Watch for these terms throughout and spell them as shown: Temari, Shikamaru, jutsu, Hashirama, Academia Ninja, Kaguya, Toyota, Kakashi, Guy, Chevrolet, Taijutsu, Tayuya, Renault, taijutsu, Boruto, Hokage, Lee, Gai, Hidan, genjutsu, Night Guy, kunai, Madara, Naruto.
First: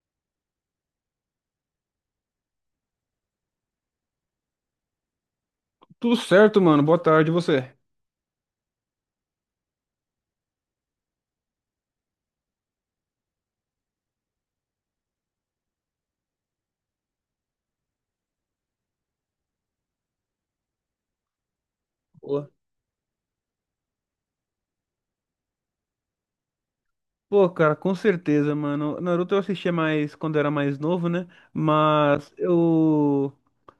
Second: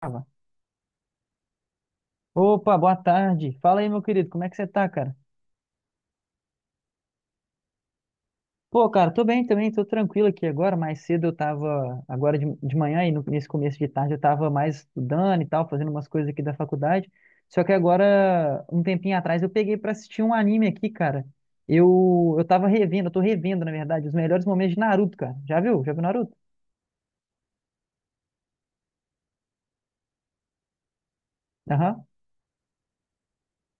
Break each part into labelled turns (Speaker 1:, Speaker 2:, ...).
Speaker 1: Tava. Opa, boa tarde. Fala aí, meu querido, como é que você tá, cara?
Speaker 2: Tudo certo, mano. Boa tarde, e você?
Speaker 1: Pô, cara, tô bem também, tô tranquilo aqui agora. Mais cedo eu tava, agora de manhã e nesse começo de tarde eu tava mais estudando e tal, fazendo umas coisas aqui da faculdade. Só que agora, um tempinho atrás, eu peguei pra assistir um anime aqui, cara. Eu
Speaker 2: Boa.
Speaker 1: tava revendo, eu tô revendo, na verdade, os melhores momentos de Naruto, cara. Já viu? Já viu Naruto?
Speaker 2: Pô, cara, com certeza, mano. Naruto eu assistia mais quando era mais novo, né?
Speaker 1: Aham.
Speaker 2: Mas eu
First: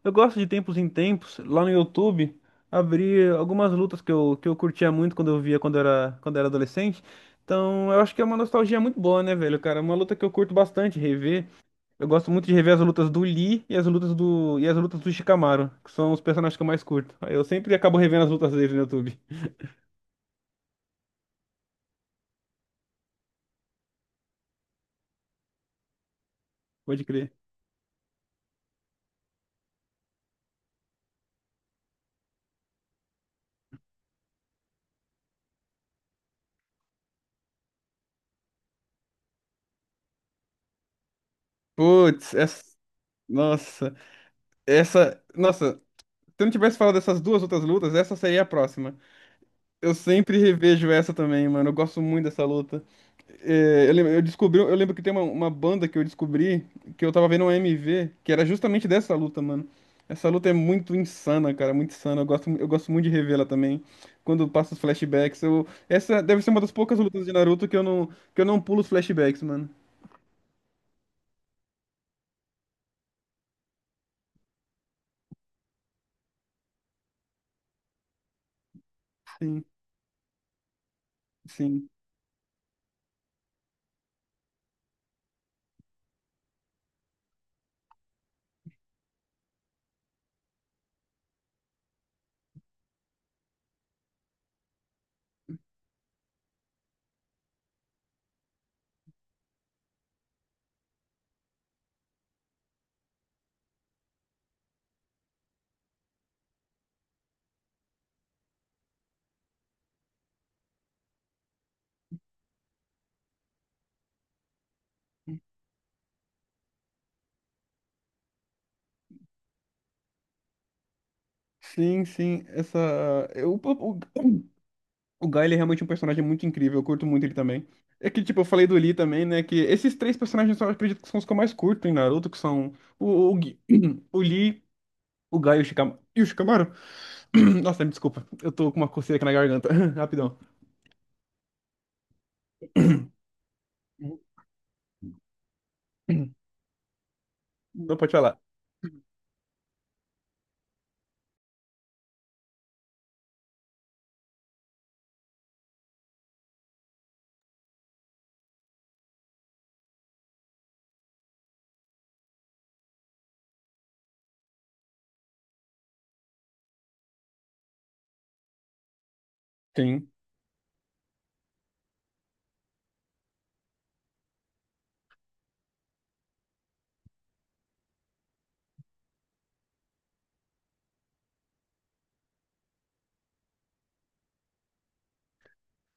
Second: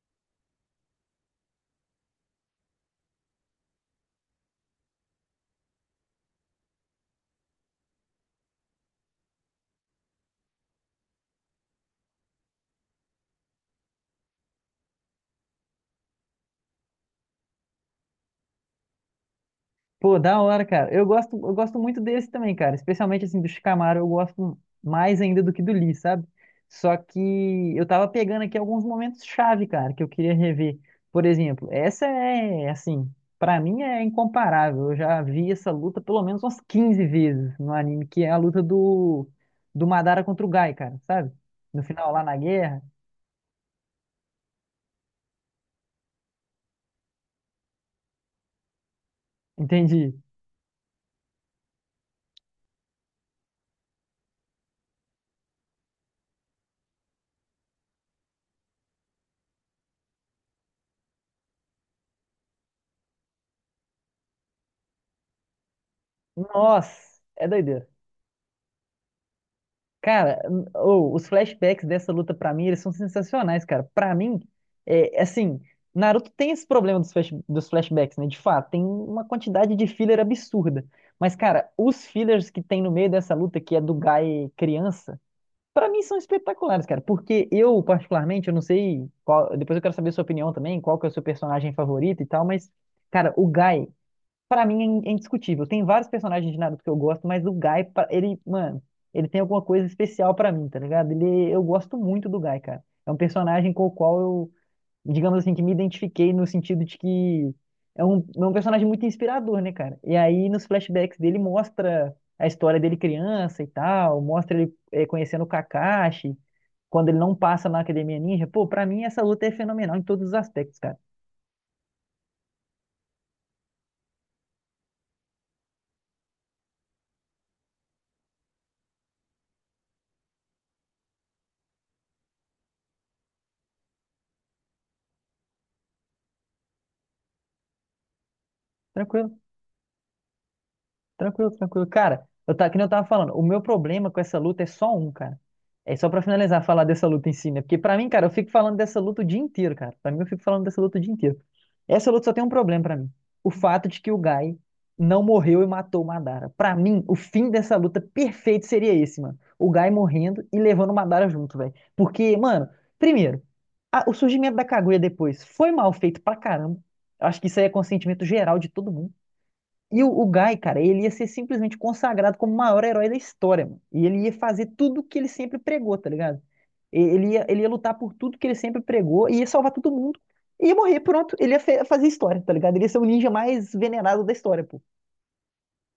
Speaker 2: eu gosto de tempos em tempos, lá no YouTube, abrir algumas lutas que eu curtia muito quando eu via quando era adolescente. Então, eu acho que é uma nostalgia muito boa, né, velho, cara? É uma luta que eu curto bastante rever. Eu gosto muito de rever as lutas do Lee e as lutas do Shikamaru, que são os personagens que eu mais curto. Aí eu sempre acabo revendo as lutas deles no YouTube.
Speaker 1: Pô, da hora, cara. Eu gosto muito desse também, cara. Especialmente assim do Shikamaru, eu gosto mais ainda do que do Lee, sabe? Só
Speaker 2: Pode
Speaker 1: que
Speaker 2: crer.
Speaker 1: eu tava pegando aqui alguns momentos chave, cara, que eu queria rever. Por exemplo, essa é assim, pra mim é incomparável. Eu já vi essa luta pelo menos umas 15 vezes no anime, que é a luta do Madara contra o Gai, cara, sabe? No final lá
Speaker 2: Putz,
Speaker 1: na
Speaker 2: essa.
Speaker 1: guerra.
Speaker 2: Nossa, essa. Nossa, se eu não tivesse falado dessas duas outras lutas, essa seria a próxima. Eu
Speaker 1: Entendi.
Speaker 2: sempre revejo essa também, mano. Eu gosto muito dessa luta. Eu descobri, eu lembro que tem uma banda que eu descobri que eu tava vendo um MV, que era justamente dessa luta, mano. Essa luta é muito insana, cara, muito insana. Eu gosto muito de revê-la também. Quando passa os flashbacks, essa deve ser uma das poucas
Speaker 1: Nossa,
Speaker 2: lutas de
Speaker 1: é
Speaker 2: Naruto
Speaker 1: doideira.
Speaker 2: que eu não pulo os flashbacks, mano.
Speaker 1: Cara, ô, os flashbacks dessa luta pra mim, eles são sensacionais, cara. Pra mim, é assim, Naruto tem esse problema dos, dos flashbacks, né? De fato, tem uma
Speaker 2: Sim,
Speaker 1: quantidade de filler absurda. Mas, cara,
Speaker 2: sim.
Speaker 1: os fillers que tem no meio dessa luta, que é do Gai criança, pra mim são espetaculares, cara. Porque eu, particularmente, eu não sei qual, depois eu quero saber a sua opinião também, qual que é o seu personagem favorito e tal, mas, cara, o Gai pra mim é indiscutível. Tem vários personagens de Naruto que eu gosto, mas o Gai, ele, mano, ele tem alguma coisa especial pra mim, tá ligado? Ele, eu gosto muito do Gai, cara. É um personagem com o qual eu, digamos assim, que me identifiquei no sentido de que é um personagem muito inspirador, né, cara? E aí nos flashbacks dele mostra a história dele criança e tal, mostra ele conhecendo o Kakashi, quando ele não passa na Academia Ninja. Pô, pra mim essa luta é fenomenal em todos os aspectos, cara.
Speaker 2: Sim, sim, essa. Eu, o Guy, ele é realmente um personagem muito incrível, eu curto muito ele também. É que, tipo, eu falei do Lee também, né? Que esses três personagens eu acredito que são os que eu mais curto em Naruto, que são o, o, Gui- o Lee, o Guy e o Shikamaru. E o Shikamaru? Nossa, me desculpa, eu tô com uma coceira aqui na
Speaker 1: Tranquilo.
Speaker 2: garganta. Rapidão.
Speaker 1: Tranquilo, tranquilo. Cara, eu tá, que nem eu tava falando, o meu problema com essa luta é só um, cara. É só pra finalizar, falar dessa luta em si, né? Porque
Speaker 2: Não
Speaker 1: pra mim,
Speaker 2: pode
Speaker 1: cara, eu
Speaker 2: falar.
Speaker 1: fico falando dessa luta o dia inteiro, cara. Pra mim, eu fico falando dessa luta o dia inteiro. Essa luta só tem um problema pra mim. O fato de que o Gai não morreu e matou o Madara. Pra mim, o fim dessa luta perfeito seria esse, mano. O Gai morrendo e levando o Madara junto, velho. Porque, mano, primeiro, o surgimento da Kaguya depois foi mal feito pra caramba. Eu acho que isso aí é consentimento geral de todo mundo. E o,
Speaker 2: Sim.
Speaker 1: o Guy, cara, ele ia ser simplesmente consagrado como o maior herói da história, mano. E ele ia fazer tudo o que ele sempre pregou, tá ligado? Ele ia lutar por tudo que ele sempre pregou, e ia salvar todo mundo, e ia morrer, pronto. Ele ia fazer história, tá ligado? Ele ia ser o ninja mais venerado da história, pô.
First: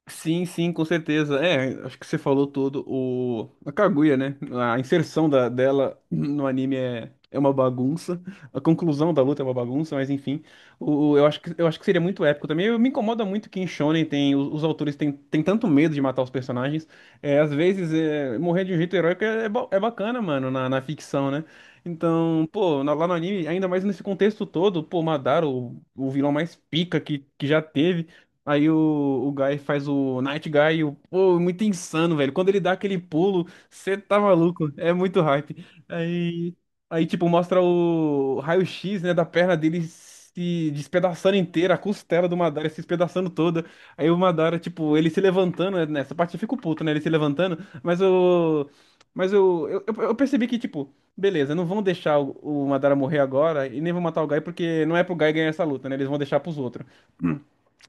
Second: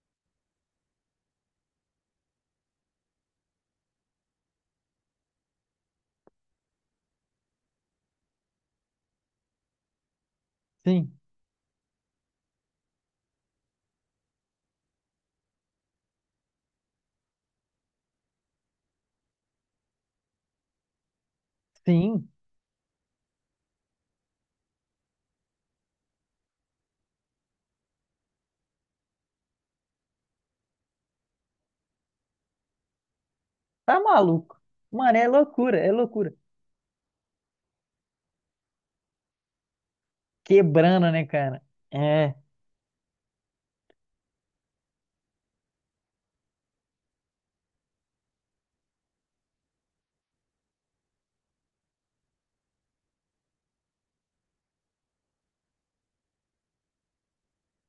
Speaker 2: Sim, sim, com certeza. É, acho que você falou tudo. O... A Kaguya, né? A inserção dela no anime é uma bagunça. A conclusão da luta é uma bagunça, mas enfim. O,
Speaker 1: Sim,
Speaker 2: eu acho eu acho que seria muito épico também. Eu, me incomoda muito que em Shonen tem, os autores têm tanto medo de matar os personagens. É, às vezes, é, morrer de um jeito heróico é bacana, mano, na ficção, né?
Speaker 1: sim.
Speaker 2: Então, pô, na- lá no anime, ainda mais nesse contexto todo, pô, Madara, o vilão mais pica que já teve. Aí o, o Guy faz o Night Guy, e o, pô, é muito insano, velho. Quando ele dá aquele pulo, você
Speaker 1: Tá
Speaker 2: tá
Speaker 1: maluco.
Speaker 2: maluco, é
Speaker 1: Mano,
Speaker 2: muito
Speaker 1: é
Speaker 2: hype.
Speaker 1: loucura, é loucura.
Speaker 2: Aí, aí tipo, mostra o raio-x, né, da perna dele se
Speaker 1: Quebrando, né,
Speaker 2: despedaçando
Speaker 1: cara?
Speaker 2: inteira, a costela
Speaker 1: É.
Speaker 2: do Madara se despedaçando toda. Aí o Madara, tipo, ele se levantando, né, nessa parte eu fico puto, né, ele se levantando, mas o... Mas eu percebi que, tipo, beleza, não vão deixar o Madara morrer agora e nem vão matar o Guy porque não é pro Guy ganhar essa luta, né? Eles vão deixar pros outros.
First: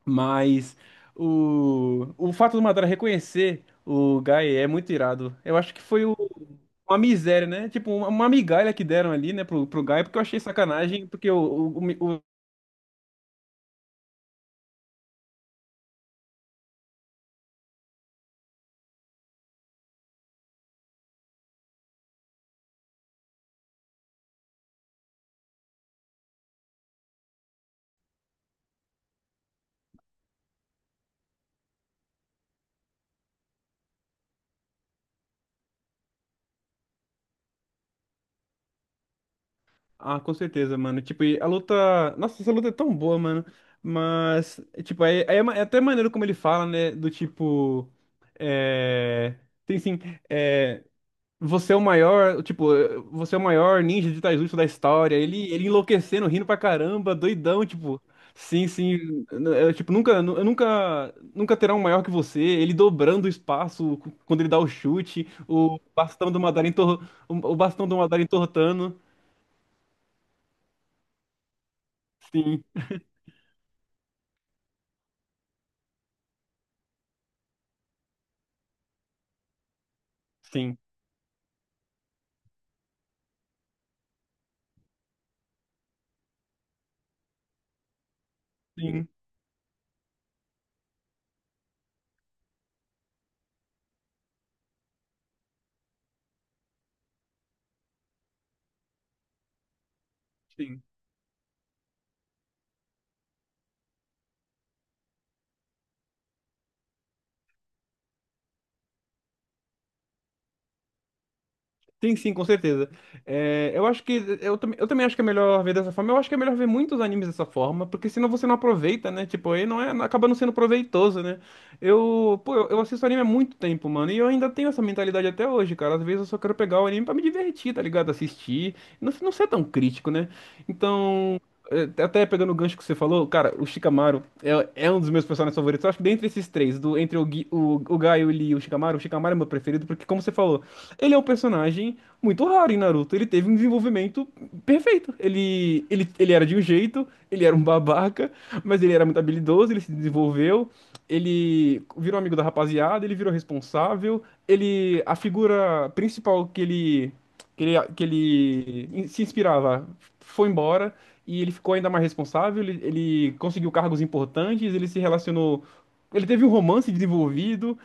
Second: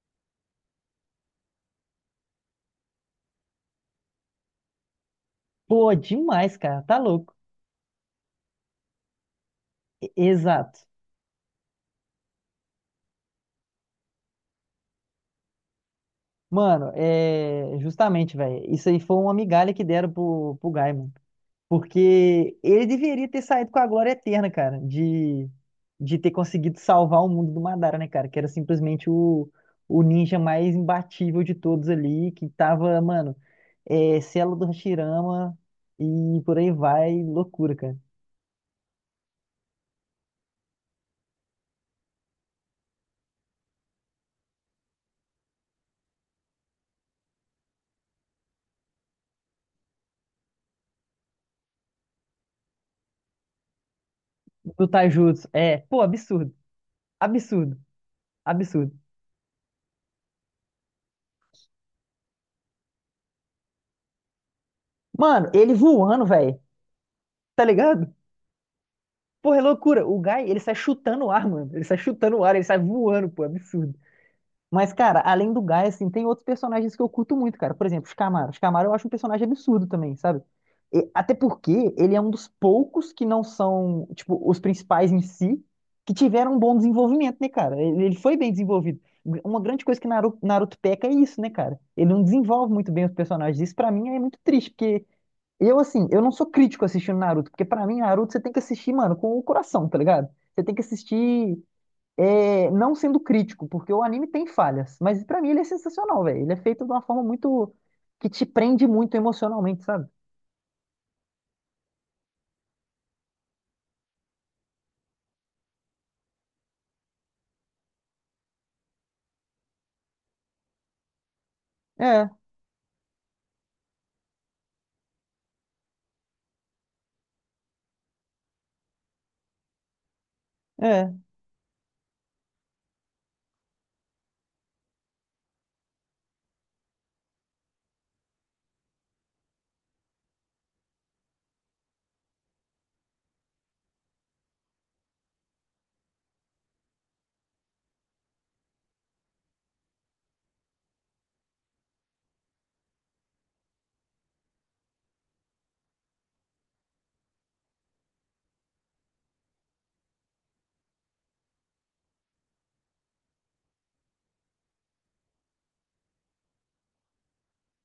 Speaker 2: Mas o fato do Madara reconhecer o Gai é muito irado. Eu acho que
Speaker 1: Pô,
Speaker 2: foi o-
Speaker 1: demais, cara. Tá
Speaker 2: uma
Speaker 1: louco.
Speaker 2: miséria, né? Tipo, uma migalha que deram ali, né, pro Gai, porque eu achei
Speaker 1: Exato.
Speaker 2: sacanagem, porque
Speaker 1: Mano, é justamente, velho. Isso aí foi uma migalha que deram pro, pro Guy, mano. Porque ele deveria ter saído com a glória eterna, cara, de ter conseguido salvar o mundo do Madara, né, cara? Que era simplesmente o ninja mais imbatível de todos ali, que tava, mano, é, selo do Hashirama e por aí vai, loucura, cara.
Speaker 2: Ah, com certeza, mano. Tipo, e a luta. Nossa, essa luta é tão boa, mano. Mas, tipo, aí é, ma- é até maneiro como ele fala, né? Do tipo. É. Tem sim. é, Você é o maior, tipo, você é o maior ninja de taijutsu da
Speaker 1: Do
Speaker 2: história.
Speaker 1: Taijutsu,
Speaker 2: Ele
Speaker 1: é, pô,
Speaker 2: enlouquecendo, rindo
Speaker 1: absurdo,
Speaker 2: pra caramba, doidão,
Speaker 1: absurdo,
Speaker 2: tipo. Sim,
Speaker 1: absurdo.
Speaker 2: sim. Tipo, nunca, eu nunca, nunca terá um maior que você. Ele dobrando o espaço cu- quando ele dá o chute,
Speaker 1: Mano, ele voando, velho,
Speaker 2: O
Speaker 1: tá
Speaker 2: bastão do
Speaker 1: ligado?
Speaker 2: Madara entortando.
Speaker 1: Porra, é loucura. O Guy, ele sai chutando o ar, mano. Ele sai chutando o ar, ele
Speaker 2: Sim,
Speaker 1: sai voando, pô, absurdo. Mas, cara, além do Guy, assim, tem outros personagens que eu curto muito, cara. Por exemplo, Shikamaru. Shikamaru eu acho um personagem absurdo também, sabe?
Speaker 2: sim,
Speaker 1: Até porque ele é um dos poucos que não são, tipo, os principais em si, que tiveram um bom desenvolvimento, né, cara? Ele foi bem desenvolvido.
Speaker 2: sim,
Speaker 1: Uma grande coisa que Naruto peca é isso, né, cara? Ele não desenvolve muito bem os personagens. Isso pra mim é muito triste, porque eu, assim, eu não sou crítico assistindo Naruto, porque pra mim, Naruto você tem que assistir, mano, com o coração, tá ligado? Você tem que
Speaker 2: sim.
Speaker 1: assistir não sendo crítico, porque o anime tem falhas, mas pra mim ele é sensacional, velho. Ele é feito de uma forma muito que te prende muito emocionalmente, sabe?
Speaker 2: Sim, sim, com certeza. É, eu acho eu também acho que é melhor ver dessa forma. Eu acho que é melhor ver muitos animes dessa forma, porque senão você não aproveita, né? Tipo, aí não é, acaba não sendo proveitoso, né?
Speaker 1: É,
Speaker 2: Eu assisto anime há muito tempo, mano, e eu ainda tenho essa mentalidade até hoje, cara. Às vezes eu só quero pegar o anime pra me divertir, tá ligado? Assistir, não ser tão crítico, né?
Speaker 1: é.
Speaker 2: Então, até pegando o gancho que você falou, cara, é um dos meus personagens favoritos. Eu acho que dentre esses três, do, entre o, Gui, o Gaio, o Lee e o Shikamaru é meu preferido, porque, como você falou, ele é um personagem muito raro em Naruto. Ele teve um desenvolvimento perfeito. Ele era de um jeito, ele era um babaca, mas ele era muito habilidoso, ele se desenvolveu, ele virou amigo da rapaziada, ele virou responsável, ele, a figura principal que ele se inspirava, foi embora e ele ficou ainda mais responsável. Ele conseguiu cargos importantes, ele se relacionou, ele teve um romance desenvolvido.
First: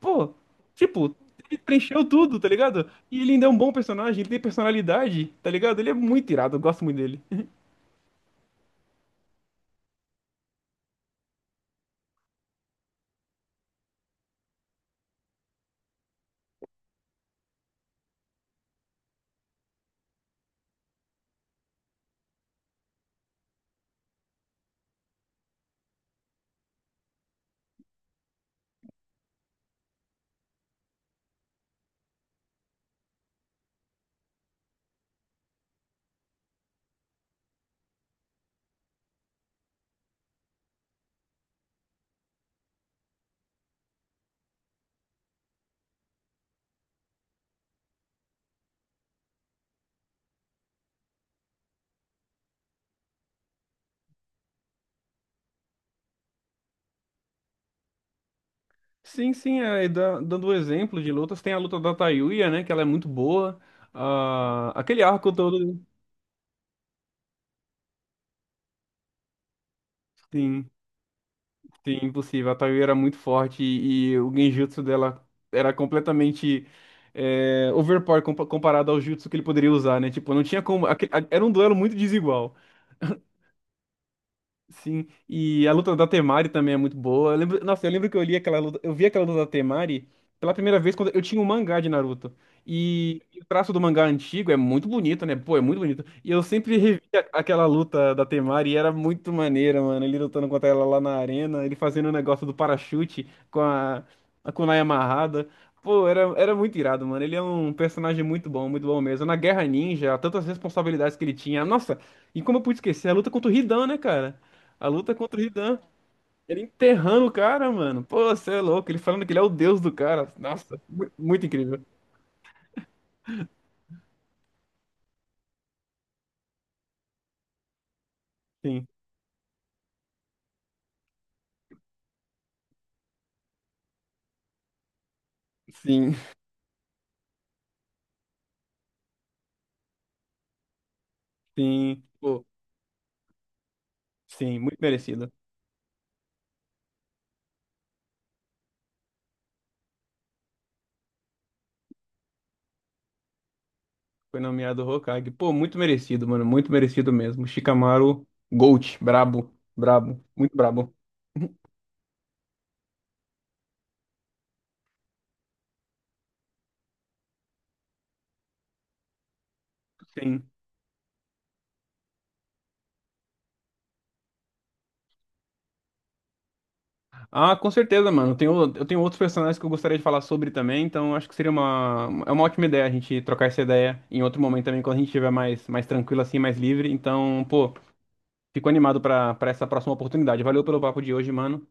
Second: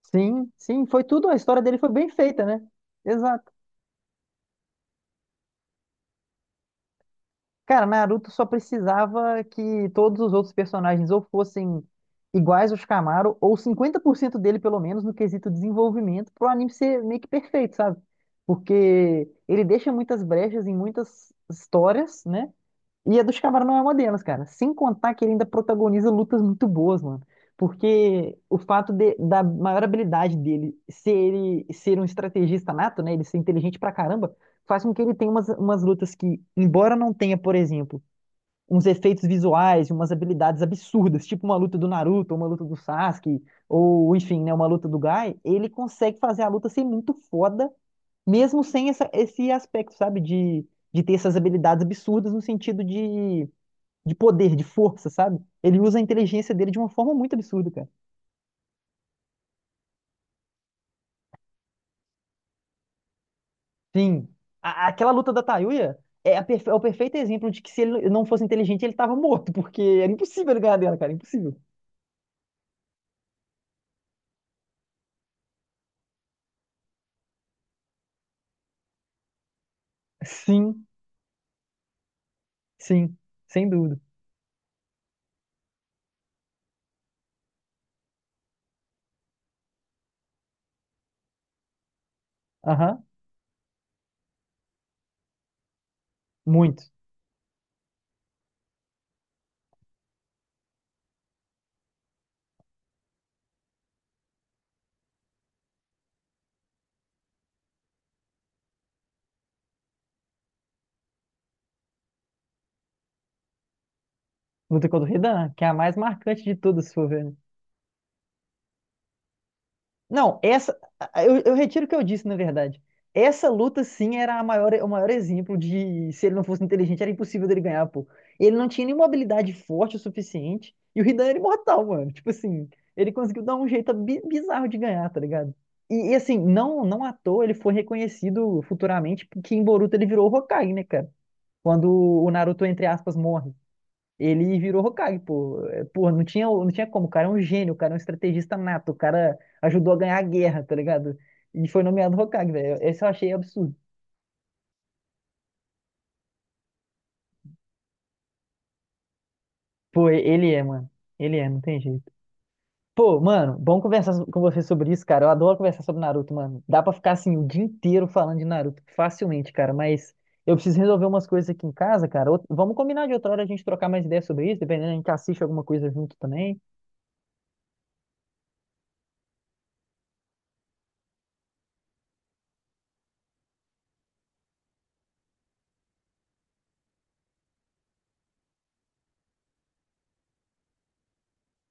Speaker 2: Pô,
Speaker 1: Sim, sim, foi
Speaker 2: tipo,
Speaker 1: tudo, a
Speaker 2: ele
Speaker 1: história dele foi
Speaker 2: preencheu
Speaker 1: bem
Speaker 2: tudo,
Speaker 1: feita,
Speaker 2: tá
Speaker 1: né?
Speaker 2: ligado? E ele ainda é
Speaker 1: Exato.
Speaker 2: um bom personagem, ele tem personalidade, tá ligado? Ele é muito irado, eu gosto muito dele.
Speaker 1: Cara, Naruto só precisava que todos os outros personagens ou fossem iguais aos Kamaru, ou 50% dele, pelo menos, no quesito desenvolvimento, pro anime ser meio que perfeito, sabe? Porque ele deixa muitas brechas em muitas histórias, né? E a dos Cavara não é uma delas, cara. Sem contar que ele ainda protagoniza lutas muito boas, mano. Porque o fato da maior habilidade dele ser ele ser um estrategista nato, né? Ele ser inteligente pra caramba, faz com que ele tenha umas lutas que, embora não tenha, por exemplo, uns efeitos visuais e umas habilidades absurdas, tipo uma luta do Naruto, ou uma luta do Sasuke, ou enfim, né, uma luta do Guy, ele consegue fazer a luta ser muito foda, mesmo sem esse aspecto, sabe? De ter essas habilidades absurdas no sentido de poder, de força, sabe? Ele usa a inteligência dele de uma forma muito absurda, cara.
Speaker 2: Sim, sim, é, e da- dando o exemplo de lutas, tem a luta da Tayuya, né? Que ela é muito boa.
Speaker 1: Sim.
Speaker 2: Ah, aquele
Speaker 1: Aquela
Speaker 2: arco
Speaker 1: luta da
Speaker 2: todo.
Speaker 1: Tayuya é, a é o perfeito exemplo de que se ele não fosse inteligente, ele tava morto, porque era impossível ele
Speaker 2: Sim.
Speaker 1: ganhar dela, cara, impossível.
Speaker 2: Sim, impossível. A Tayu era muito forte e o genjutsu dela era completamente é, overpower compa- comparado ao jutsu que ele poderia usar, né? Tipo, não tinha
Speaker 1: Sim,
Speaker 2: como. Aque- a- Era um duelo muito desigual.
Speaker 1: sim, sem dúvida.
Speaker 2: Sim, e a luta da Temari também é muito boa. Eu lembro, nossa, eu lembro que eu li aquela luta, eu vi aquela luta da Temari pela primeira vez quando eu tinha um mangá de Naruto.
Speaker 1: Aham,
Speaker 2: E o traço do mangá antigo é muito bonito, né? Pô, é muito bonito. E eu sempre
Speaker 1: muito.
Speaker 2: revi a- aquela luta da Temari e era muito maneira, mano. Ele lutando contra ela lá na arena, ele fazendo o negócio do parachute com a kunai amarrada. Pô, era muito irado, mano. Ele é um personagem muito bom mesmo. Na Guerra Ninja, tantas responsabilidades que ele tinha. Nossa, e como eu pude esquecer, a luta contra o Hidan, né, cara?
Speaker 1: Luta
Speaker 2: A
Speaker 1: contra
Speaker 2: luta
Speaker 1: o
Speaker 2: contra o
Speaker 1: Hidan, que é a
Speaker 2: Hidan.
Speaker 1: mais marcante de
Speaker 2: Ele
Speaker 1: todas, se for ver,
Speaker 2: enterrando o
Speaker 1: né?
Speaker 2: cara, mano. Pô, você é louco. Ele falando que ele é o deus do cara.
Speaker 1: Não, essa.
Speaker 2: Nossa, mu- muito
Speaker 1: Eu
Speaker 2: incrível.
Speaker 1: retiro o que eu disse, na verdade. Essa luta, sim, era a maior, o maior exemplo de se ele não fosse inteligente, era impossível dele ganhar, pô. Ele não tinha
Speaker 2: Sim,
Speaker 1: nenhuma habilidade forte o suficiente. E o Hidan era imortal, mano. Tipo assim, ele conseguiu dar um jeito bizarro de ganhar, tá ligado?
Speaker 2: sim,
Speaker 1: Assim, não, não à toa ele foi reconhecido futuramente porque em Boruto ele virou o Hokage, né, cara? Quando
Speaker 2: sim.
Speaker 1: o
Speaker 2: Pô,
Speaker 1: Naruto, entre aspas, morre.
Speaker 2: sim,
Speaker 1: Ele
Speaker 2: muito
Speaker 1: virou Hokage,
Speaker 2: merecido.
Speaker 1: pô. É, porra, não tinha, não tinha como. O cara é um gênio, o cara é um estrategista nato, o cara ajudou a ganhar a guerra, tá ligado? E foi nomeado Hokage, velho. Esse eu achei absurdo.
Speaker 2: Foi nomeado Hokage. Pô, muito merecido, mano. Muito merecido mesmo. Shikamaru Gold. Brabo,
Speaker 1: Pô,
Speaker 2: brabo.
Speaker 1: ele
Speaker 2: Muito
Speaker 1: é, mano.
Speaker 2: brabo.
Speaker 1: Ele é, não tem jeito. Pô, mano, bom conversar com você sobre isso, cara. Eu adoro conversar sobre Naruto, mano. Dá pra ficar assim o dia inteiro falando de Naruto facilmente, cara. Mas
Speaker 2: Sim.
Speaker 1: eu preciso resolver umas coisas aqui em casa, cara. Vamos combinar de outra hora a gente trocar mais ideias sobre isso, dependendo, a gente assiste alguma coisa junto também.
Speaker 2: Ah, com certeza, mano. Eu tenho outros personagens que eu gostaria de falar sobre também. Então, acho que seria uma, é uma ótima ideia a gente trocar essa ideia em outro momento também, quando a gente estiver mais, mais tranquilo assim, mais livre. Então, pô. Fico animado para essa próxima oportunidade. Valeu pelo papo de hoje, mano.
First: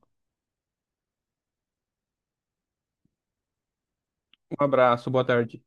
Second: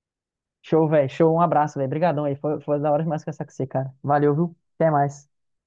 Speaker 1: Show, velho. Show. Um abraço, velho. Obrigadão aí. Foi, foi da hora demais conversar com você, cara. Valeu, viu?
Speaker 2: Um
Speaker 1: Até
Speaker 2: abraço, boa
Speaker 1: mais.
Speaker 2: tarde.